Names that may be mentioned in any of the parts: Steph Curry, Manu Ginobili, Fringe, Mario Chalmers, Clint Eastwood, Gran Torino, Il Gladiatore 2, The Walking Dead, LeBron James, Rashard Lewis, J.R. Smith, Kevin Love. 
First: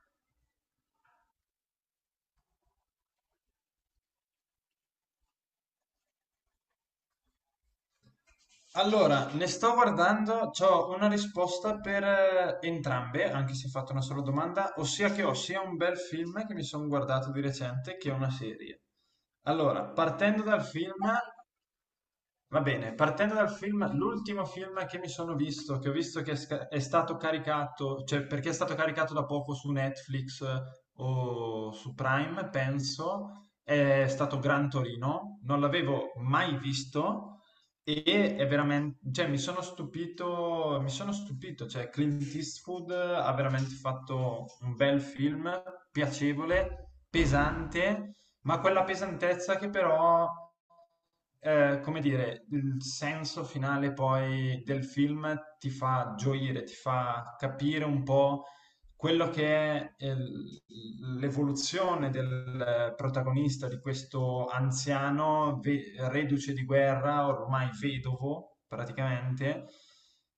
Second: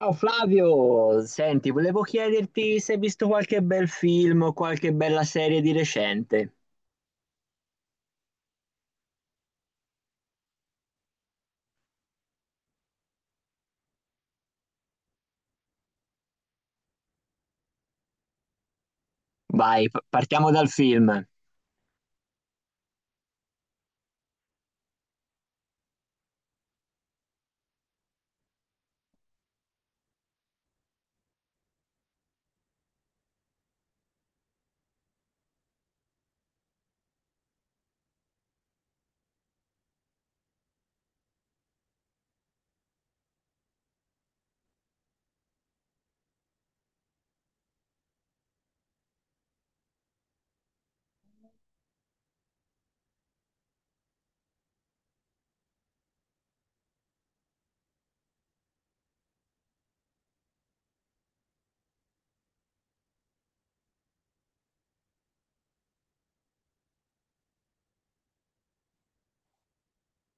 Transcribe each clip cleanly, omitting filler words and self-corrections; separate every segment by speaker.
Speaker 1: Ciao Flavio, senti, volevo chiederti se hai visto qualche bel film o qualche bella serie di recente.
Speaker 2: Allora, ne sto guardando, ho una risposta per entrambe, anche se ho fatto una sola domanda, ossia che ho sia un bel film che mi sono guardato di recente che una serie. Allora,
Speaker 1: Vai, p-
Speaker 2: partendo
Speaker 1: partiamo
Speaker 2: dal
Speaker 1: dal
Speaker 2: film.
Speaker 1: film.
Speaker 2: Va bene, partendo dal film, l'ultimo film che mi sono visto, che ho visto che è, è stato caricato, cioè perché è stato caricato da poco su Netflix o su Prime, penso, è stato Gran Torino. Non l'avevo mai visto e è veramente, cioè mi sono stupito, cioè Clint Eastwood ha veramente fatto un bel film, piacevole, pesante, ma quella pesantezza che però, come dire, il senso finale poi del film ti fa gioire, ti fa capire un po' quello che è l'evoluzione del protagonista, di questo anziano reduce di guerra, ormai vedovo praticamente,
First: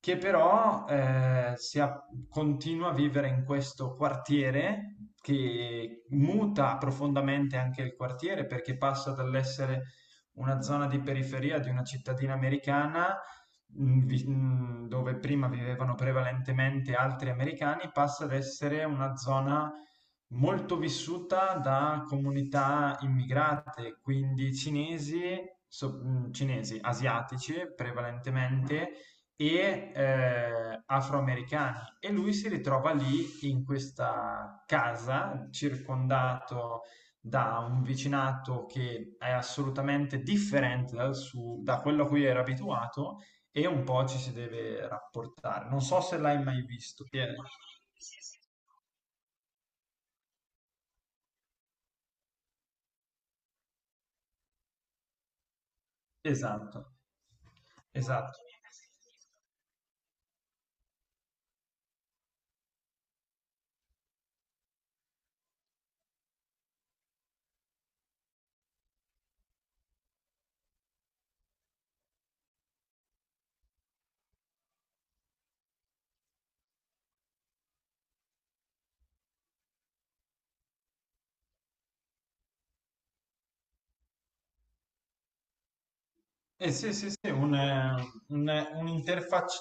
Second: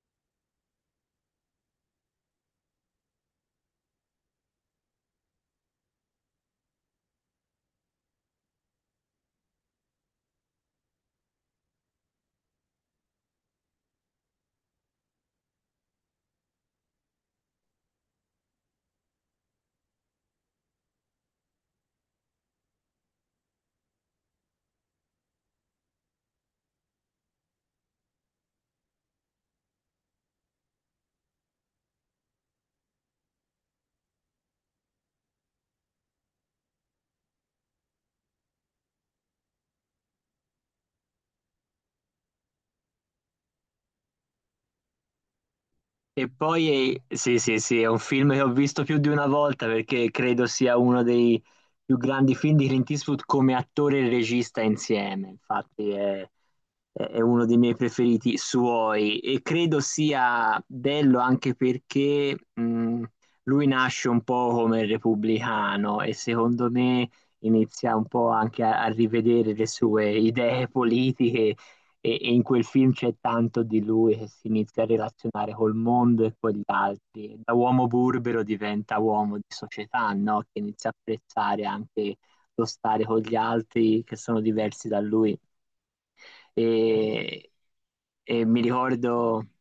Speaker 2: che però continua a vivere in questo quartiere, che muta profondamente anche il quartiere, perché passa dall'essere una zona di periferia di una cittadina americana, dove prima vivevano prevalentemente altri americani, passa ad essere una zona molto vissuta da comunità immigrate, quindi cinesi, cinesi, asiatici prevalentemente e afroamericani. E lui si ritrova lì in questa casa, circondato da un vicinato che è assolutamente differente dal suo, da quello a cui era abituato, e un po' ci si deve rapportare. Non so se
Speaker 1: E
Speaker 2: l'hai mai
Speaker 1: poi,
Speaker 2: visto.
Speaker 1: sì, sì, sì, è un film che ho visto più di una volta perché credo sia uno dei più grandi film di Clint Eastwood come attore e regista insieme. Infatti è,
Speaker 2: Esatto,
Speaker 1: è uno dei miei preferiti
Speaker 2: esatto.
Speaker 1: suoi e credo sia bello anche perché lui nasce un po' come repubblicano e secondo me inizia un po' anche a rivedere le sue idee politiche e in quel film c'è tanto di lui che si inizia a relazionare col mondo e con gli altri. Da uomo burbero diventa uomo di società, no? Che inizia a apprezzare anche lo stare con gli altri che sono diversi da lui.
Speaker 2: Eh sì, sì, sì,
Speaker 1: E,
Speaker 2: un,
Speaker 1: e mi ricordo.
Speaker 2: un'interfaccia.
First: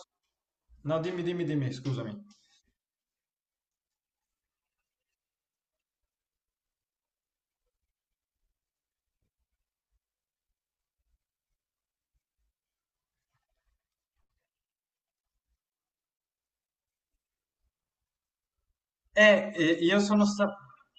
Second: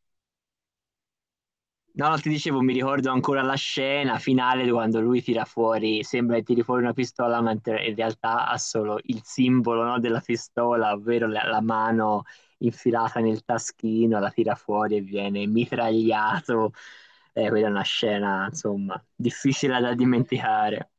Speaker 2: No, dimmi,
Speaker 1: No, no,
Speaker 2: scusami.
Speaker 1: ti dicevo, mi ricordo ancora la scena finale quando lui tira fuori, sembra che tiri fuori una pistola, mentre in realtà ha solo il simbolo, no, della pistola, ovvero la mano infilata nel taschino, la tira fuori e viene mitragliato. Quella è una scena, insomma, difficile da
Speaker 2: Io sono stato...
Speaker 1: dimenticare.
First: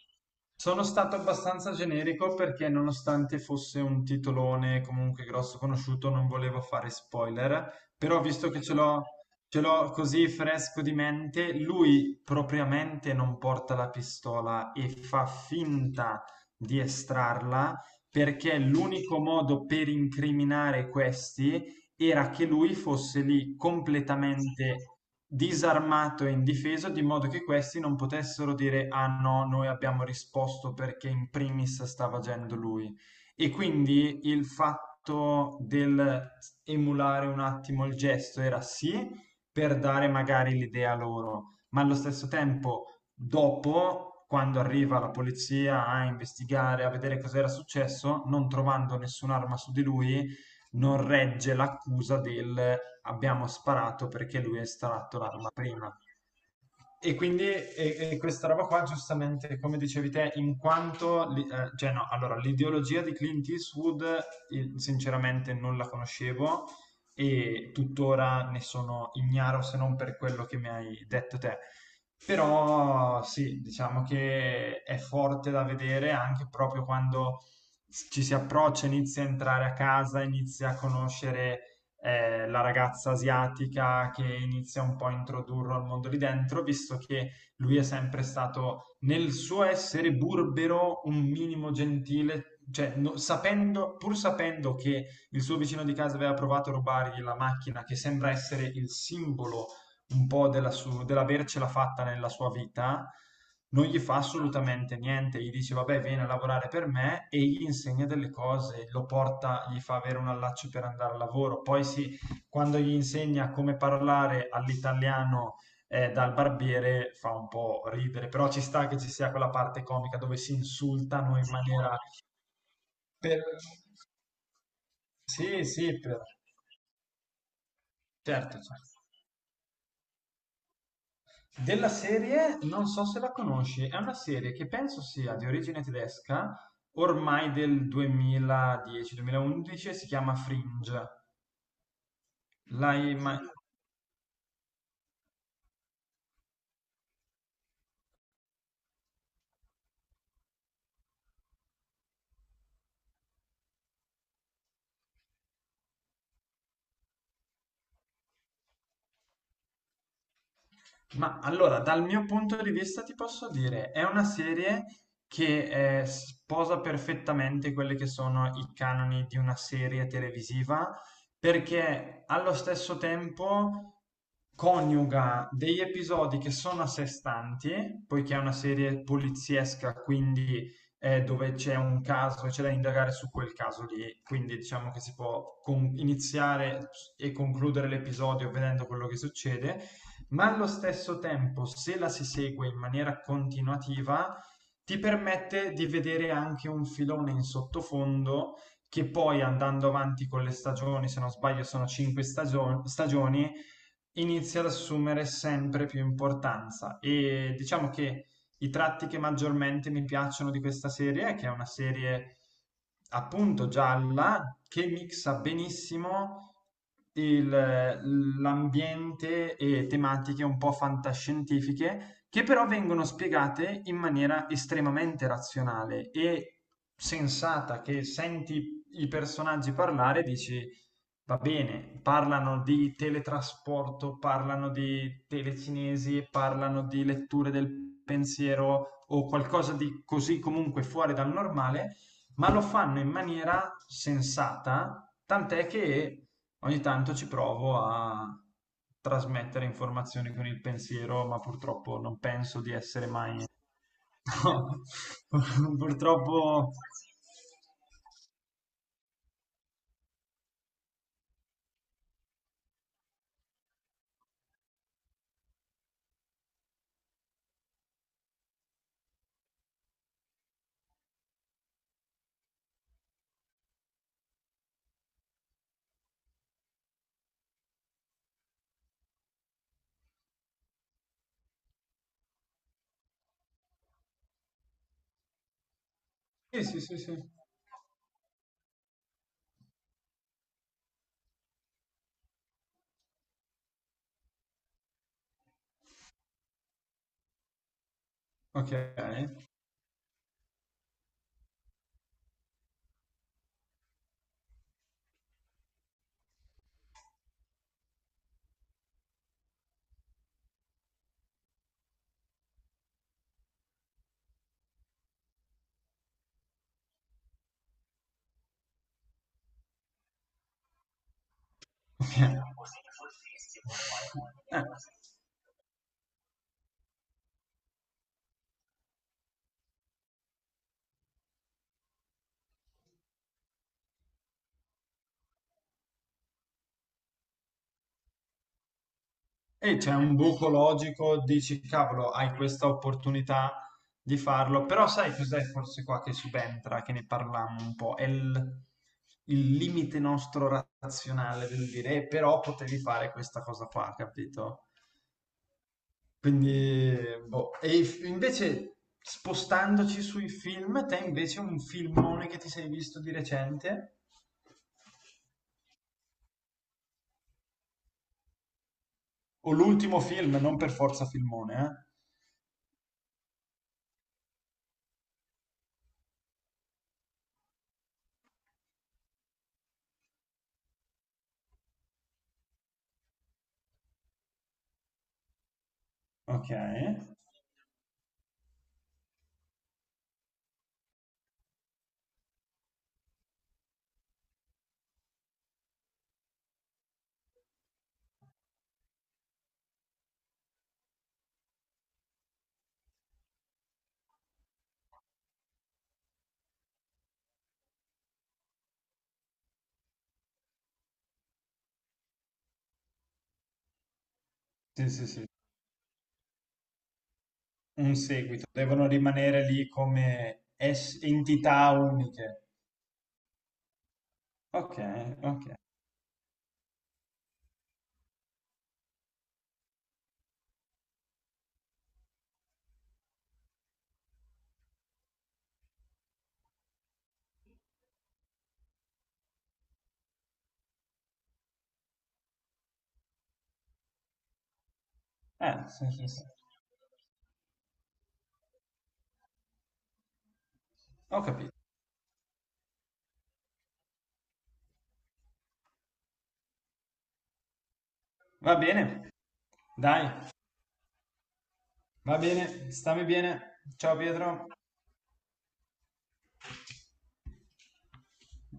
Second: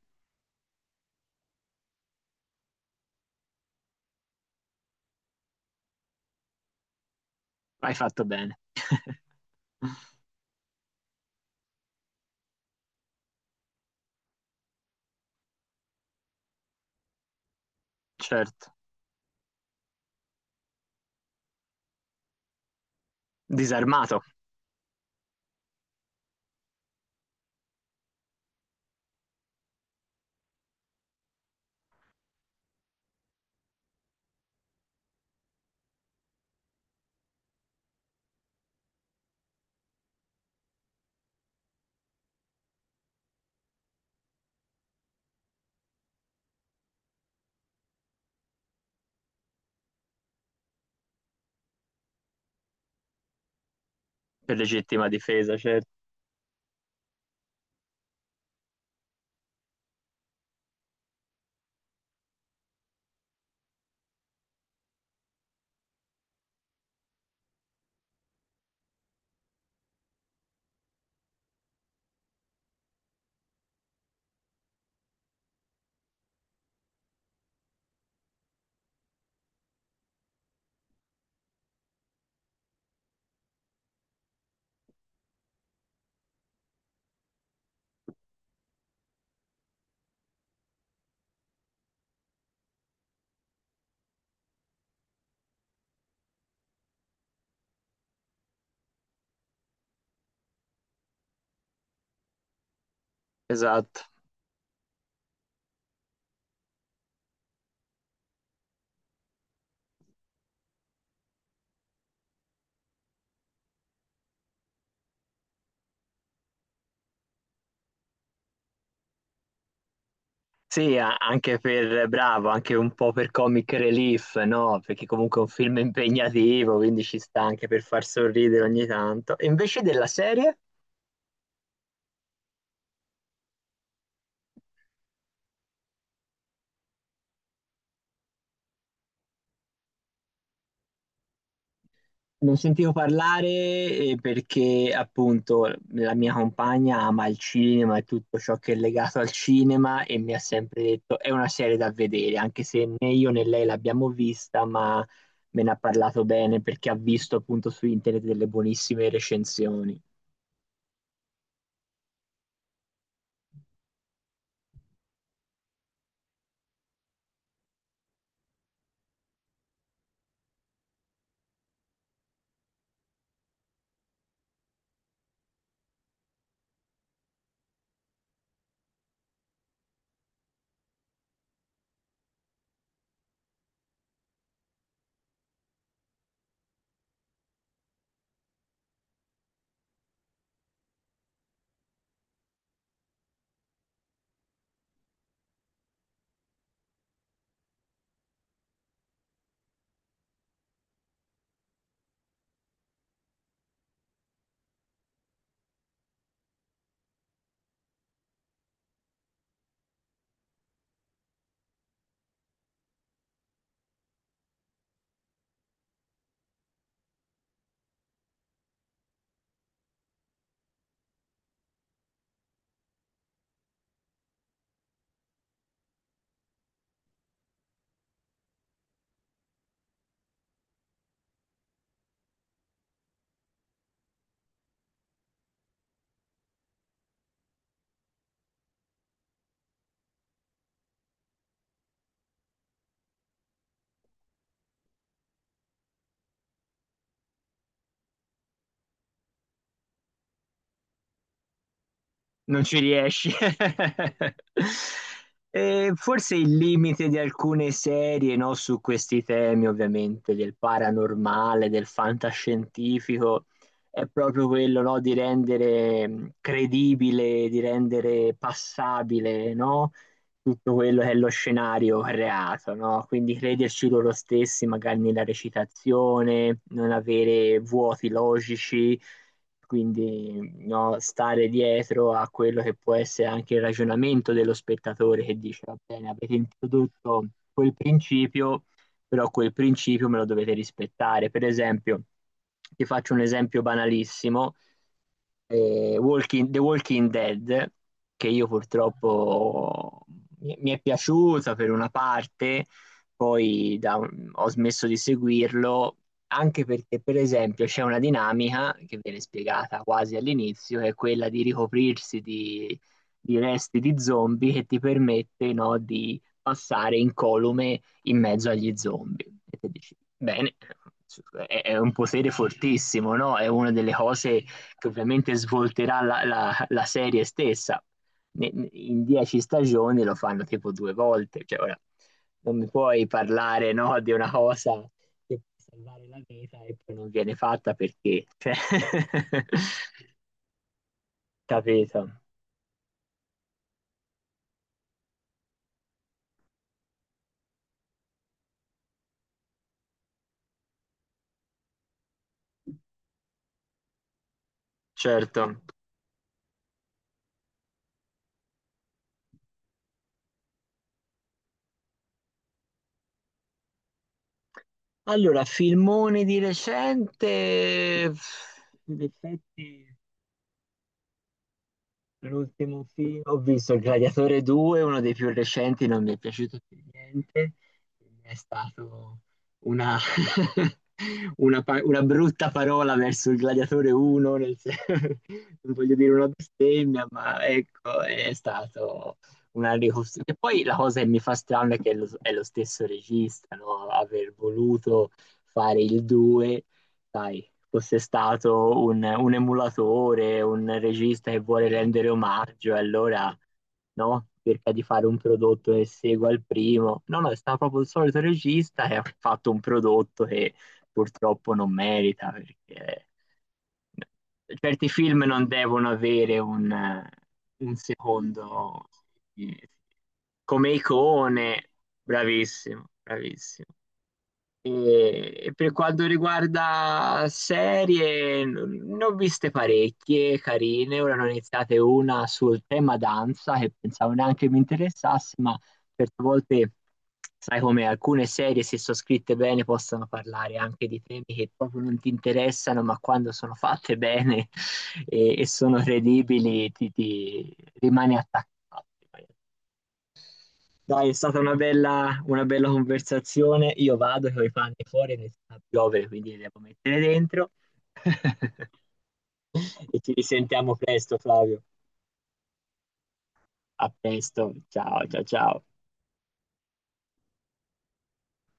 Speaker 2: Sono stato abbastanza generico perché, nonostante fosse un titolone comunque grosso, conosciuto, non volevo fare spoiler,
Speaker 1: Hai
Speaker 2: però
Speaker 1: fatto
Speaker 2: visto
Speaker 1: bene.
Speaker 2: che ce l'ho ce l'ho così fresco di mente, lui propriamente non porta la pistola e fa finta di estrarla, perché
Speaker 1: Certo,
Speaker 2: l'unico modo per incriminare questi era che lui fosse lì
Speaker 1: disarmato
Speaker 2: completamente disarmato e indifeso, di modo che questi non potessero dire: "Ah no, noi abbiamo risposto perché in primis stava agendo lui". E quindi il fatto del emulare un attimo il gesto era sì, per dare magari l'idea loro, ma allo stesso tempo, dopo, quando arriva la polizia a investigare, a vedere cos'era successo, non trovando nessun'arma su di lui, non regge l'accusa del abbiamo sparato perché
Speaker 1: per
Speaker 2: lui ha
Speaker 1: legittima
Speaker 2: estratto l'arma
Speaker 1: difesa, certo.
Speaker 2: prima. E quindi e questa roba qua, giustamente, come dicevi te, in quanto, cioè no, allora, l'ideologia di Clint Eastwood, sinceramente non la conoscevo e tuttora ne sono ignaro, se non per quello che mi hai detto te. Però sì, diciamo che è forte da vedere anche proprio quando ci si approccia, inizia a entrare a casa, inizia a conoscere la ragazza asiatica, che inizia un po' a introdurlo al mondo lì dentro, visto che lui è sempre stato nel suo essere burbero, un minimo gentile, cioè sapendo, pur sapendo che il suo vicino di casa aveva provato a rubargli la macchina, che sembra essere il simbolo un po' della su dell'avercela fatta nella sua vita, non gli
Speaker 1: Esatto.
Speaker 2: fa assolutamente niente, gli dice: "Vabbè, vieni a lavorare per me", e gli insegna delle cose, lo porta, gli fa avere un allaccio per andare al lavoro. Poi sì, quando gli insegna come parlare all'italiano, dal barbiere fa un po' ridere, però ci sta che ci sia quella parte comica dove si
Speaker 1: Sì, a-
Speaker 2: insultano in
Speaker 1: anche
Speaker 2: maniera.
Speaker 1: per bravo, anche un po' per
Speaker 2: Per
Speaker 1: comic relief, no? Perché comunque è un
Speaker 2: Sì,
Speaker 1: film
Speaker 2: sì, per
Speaker 1: impegnativo, quindi ci sta anche per far
Speaker 2: certo,
Speaker 1: sorridere
Speaker 2: cer
Speaker 1: ogni tanto. E invece della serie?
Speaker 2: della serie non so se la conosci, è una serie che penso sia di origine tedesca, ormai del 2010-2011, si chiama Fringe.
Speaker 1: Non sentivo
Speaker 2: L'hai mai...
Speaker 1: parlare perché appunto la mia compagna ama il cinema e tutto ciò che è legato al cinema e mi ha sempre detto è una serie da vedere, anche se né io né lei l'abbiamo vista, ma me ne ha parlato bene perché ha visto appunto su internet delle buonissime recensioni.
Speaker 2: Ma allora, dal mio punto di vista ti posso dire, è una serie che sposa perfettamente quelli che sono i canoni di una serie televisiva, perché allo stesso tempo coniuga degli episodi che sono a sé stanti, poiché è una serie poliziesca, quindi dove c'è un caso e c'è da indagare su quel caso lì, quindi diciamo che si può iniziare e concludere l'episodio vedendo quello che succede, ma allo stesso tempo, se la si segue in maniera continuativa, ti permette di vedere anche un filone in sottofondo, che poi andando avanti con le stagioni, se non sbaglio sono cinque stagioni, inizia ad assumere sempre più importanza. E diciamo che i tratti che maggiormente mi piacciono di questa serie è che è una serie appunto gialla, che mixa benissimo il- l'ambiente e tematiche un po' fantascientifiche, che però vengono spiegate in maniera estremamente razionale e sensata, che senti i personaggi parlare e dici: "Va bene, parlano di teletrasporto, parlano di telecinesi, parlano di letture del pensiero o qualcosa di così comunque fuori dal normale, ma lo fanno in maniera sensata", tant'è che ogni tanto ci provo a trasmettere informazioni con il pensiero, ma purtroppo non penso
Speaker 1: Non
Speaker 2: di
Speaker 1: ci
Speaker 2: essere
Speaker 1: riesci.
Speaker 2: mai... No,
Speaker 1: E forse il
Speaker 2: purtroppo...
Speaker 1: limite di alcune serie, no, su questi temi, ovviamente, del paranormale, del fantascientifico, è proprio quello, no, di rendere credibile, di rendere passabile, no, tutto quello che è lo scenario creato, no? Quindi crederci loro stessi, magari nella recitazione, non avere vuoti logici quindi no, stare dietro a quello che può essere anche il ragionamento dello spettatore che dice, va bene, avete
Speaker 2: Sì, sì, sì, sì.
Speaker 1: introdotto quel principio, però quel principio me lo dovete rispettare. Per esempio, ti faccio un esempio banalissimo The Walking Dead, che io
Speaker 2: Ok.
Speaker 1: purtroppo mi è piaciuta per una parte, poi ho smesso di seguirlo, anche perché, per esempio, c'è una dinamica che viene spiegata quasi all'inizio, che è quella di ricoprirsi di, resti di zombie che ti permette, no, di passare incolume in mezzo agli zombie. E te dici, bene, è un potere
Speaker 2: Eh,
Speaker 1: fortissimo, no? È una delle cose che ovviamente svolterà la serie stessa. In 10 stagioni lo fanno tipo 2 volte, cioè ora non mi puoi parlare, no, di una cosa che può salvare la vita e poi non viene fatta perché, cioè,
Speaker 2: e c'è un buco logico, dici
Speaker 1: capito?
Speaker 2: cavolo, hai questa opportunità di farlo, però sai cos'è forse qua che subentra, che ne parlammo un po', è il limite nostro razionale del dire: però potevi fare questa cosa qua, capito?"
Speaker 1: Certo.
Speaker 2: Quindi, boh. Invece spostandoci sui film, te invece un filmone che ti sei visto di recente?
Speaker 1: Allora, filmone di recente, in
Speaker 2: O
Speaker 1: effetti.
Speaker 2: l'ultimo film, non per forza filmone, eh?
Speaker 1: L'ultimo film, ho visto Il Gladiatore 2, uno dei più recenti, non mi è piaciuto per niente, è stato una, una brutta parola verso il Gladiatore 1, non voglio dire una
Speaker 2: Ok,
Speaker 1: bestemmia, ma ecco, è stato una ricostruzione. E poi la cosa che mi fa strano è che è lo stesso regista, no? Aver voluto fare il 2, sai, fosse stato un emulatore, un regista che vuole rendere omaggio, e allora no? Cerca di fare un prodotto che segua il primo. No, no, è stato proprio il solito regista che ha fatto un prodotto che purtroppo non merita perché certi
Speaker 2: sì, sì,
Speaker 1: film
Speaker 2: sì,
Speaker 1: non devono avere un
Speaker 2: un seguito,
Speaker 1: secondo
Speaker 2: devono rimanere
Speaker 1: eh,
Speaker 2: lì come
Speaker 1: come icone.
Speaker 2: entità uniche.
Speaker 1: Bravissimo, bravissimo.
Speaker 2: Ok,
Speaker 1: E
Speaker 2: ok,
Speaker 1: per quanto riguarda serie, ne ho viste parecchie carine. Ora ne ho iniziate una sul tema danza che pensavo neanche mi interessasse, ma certe volte sai come alcune serie, se sono scritte bene, possono parlare anche di temi che proprio non ti interessano, ma quando sono fatte bene e sono
Speaker 2: sì, sì, sì.
Speaker 1: credibili, ti rimani attaccato. Dai, è
Speaker 2: Ho
Speaker 1: stata una
Speaker 2: capito.
Speaker 1: bella, una bella conversazione. Io vado che ho i panni fuori, inizia a piovere, quindi li devo mettere dentro.
Speaker 2: Va bene,
Speaker 1: E
Speaker 2: dai,
Speaker 1: ci risentiamo presto, Flavio.
Speaker 2: va bene, stammi bene.
Speaker 1: A
Speaker 2: Ciao Pietro.
Speaker 1: presto. Ciao, ciao, ciao.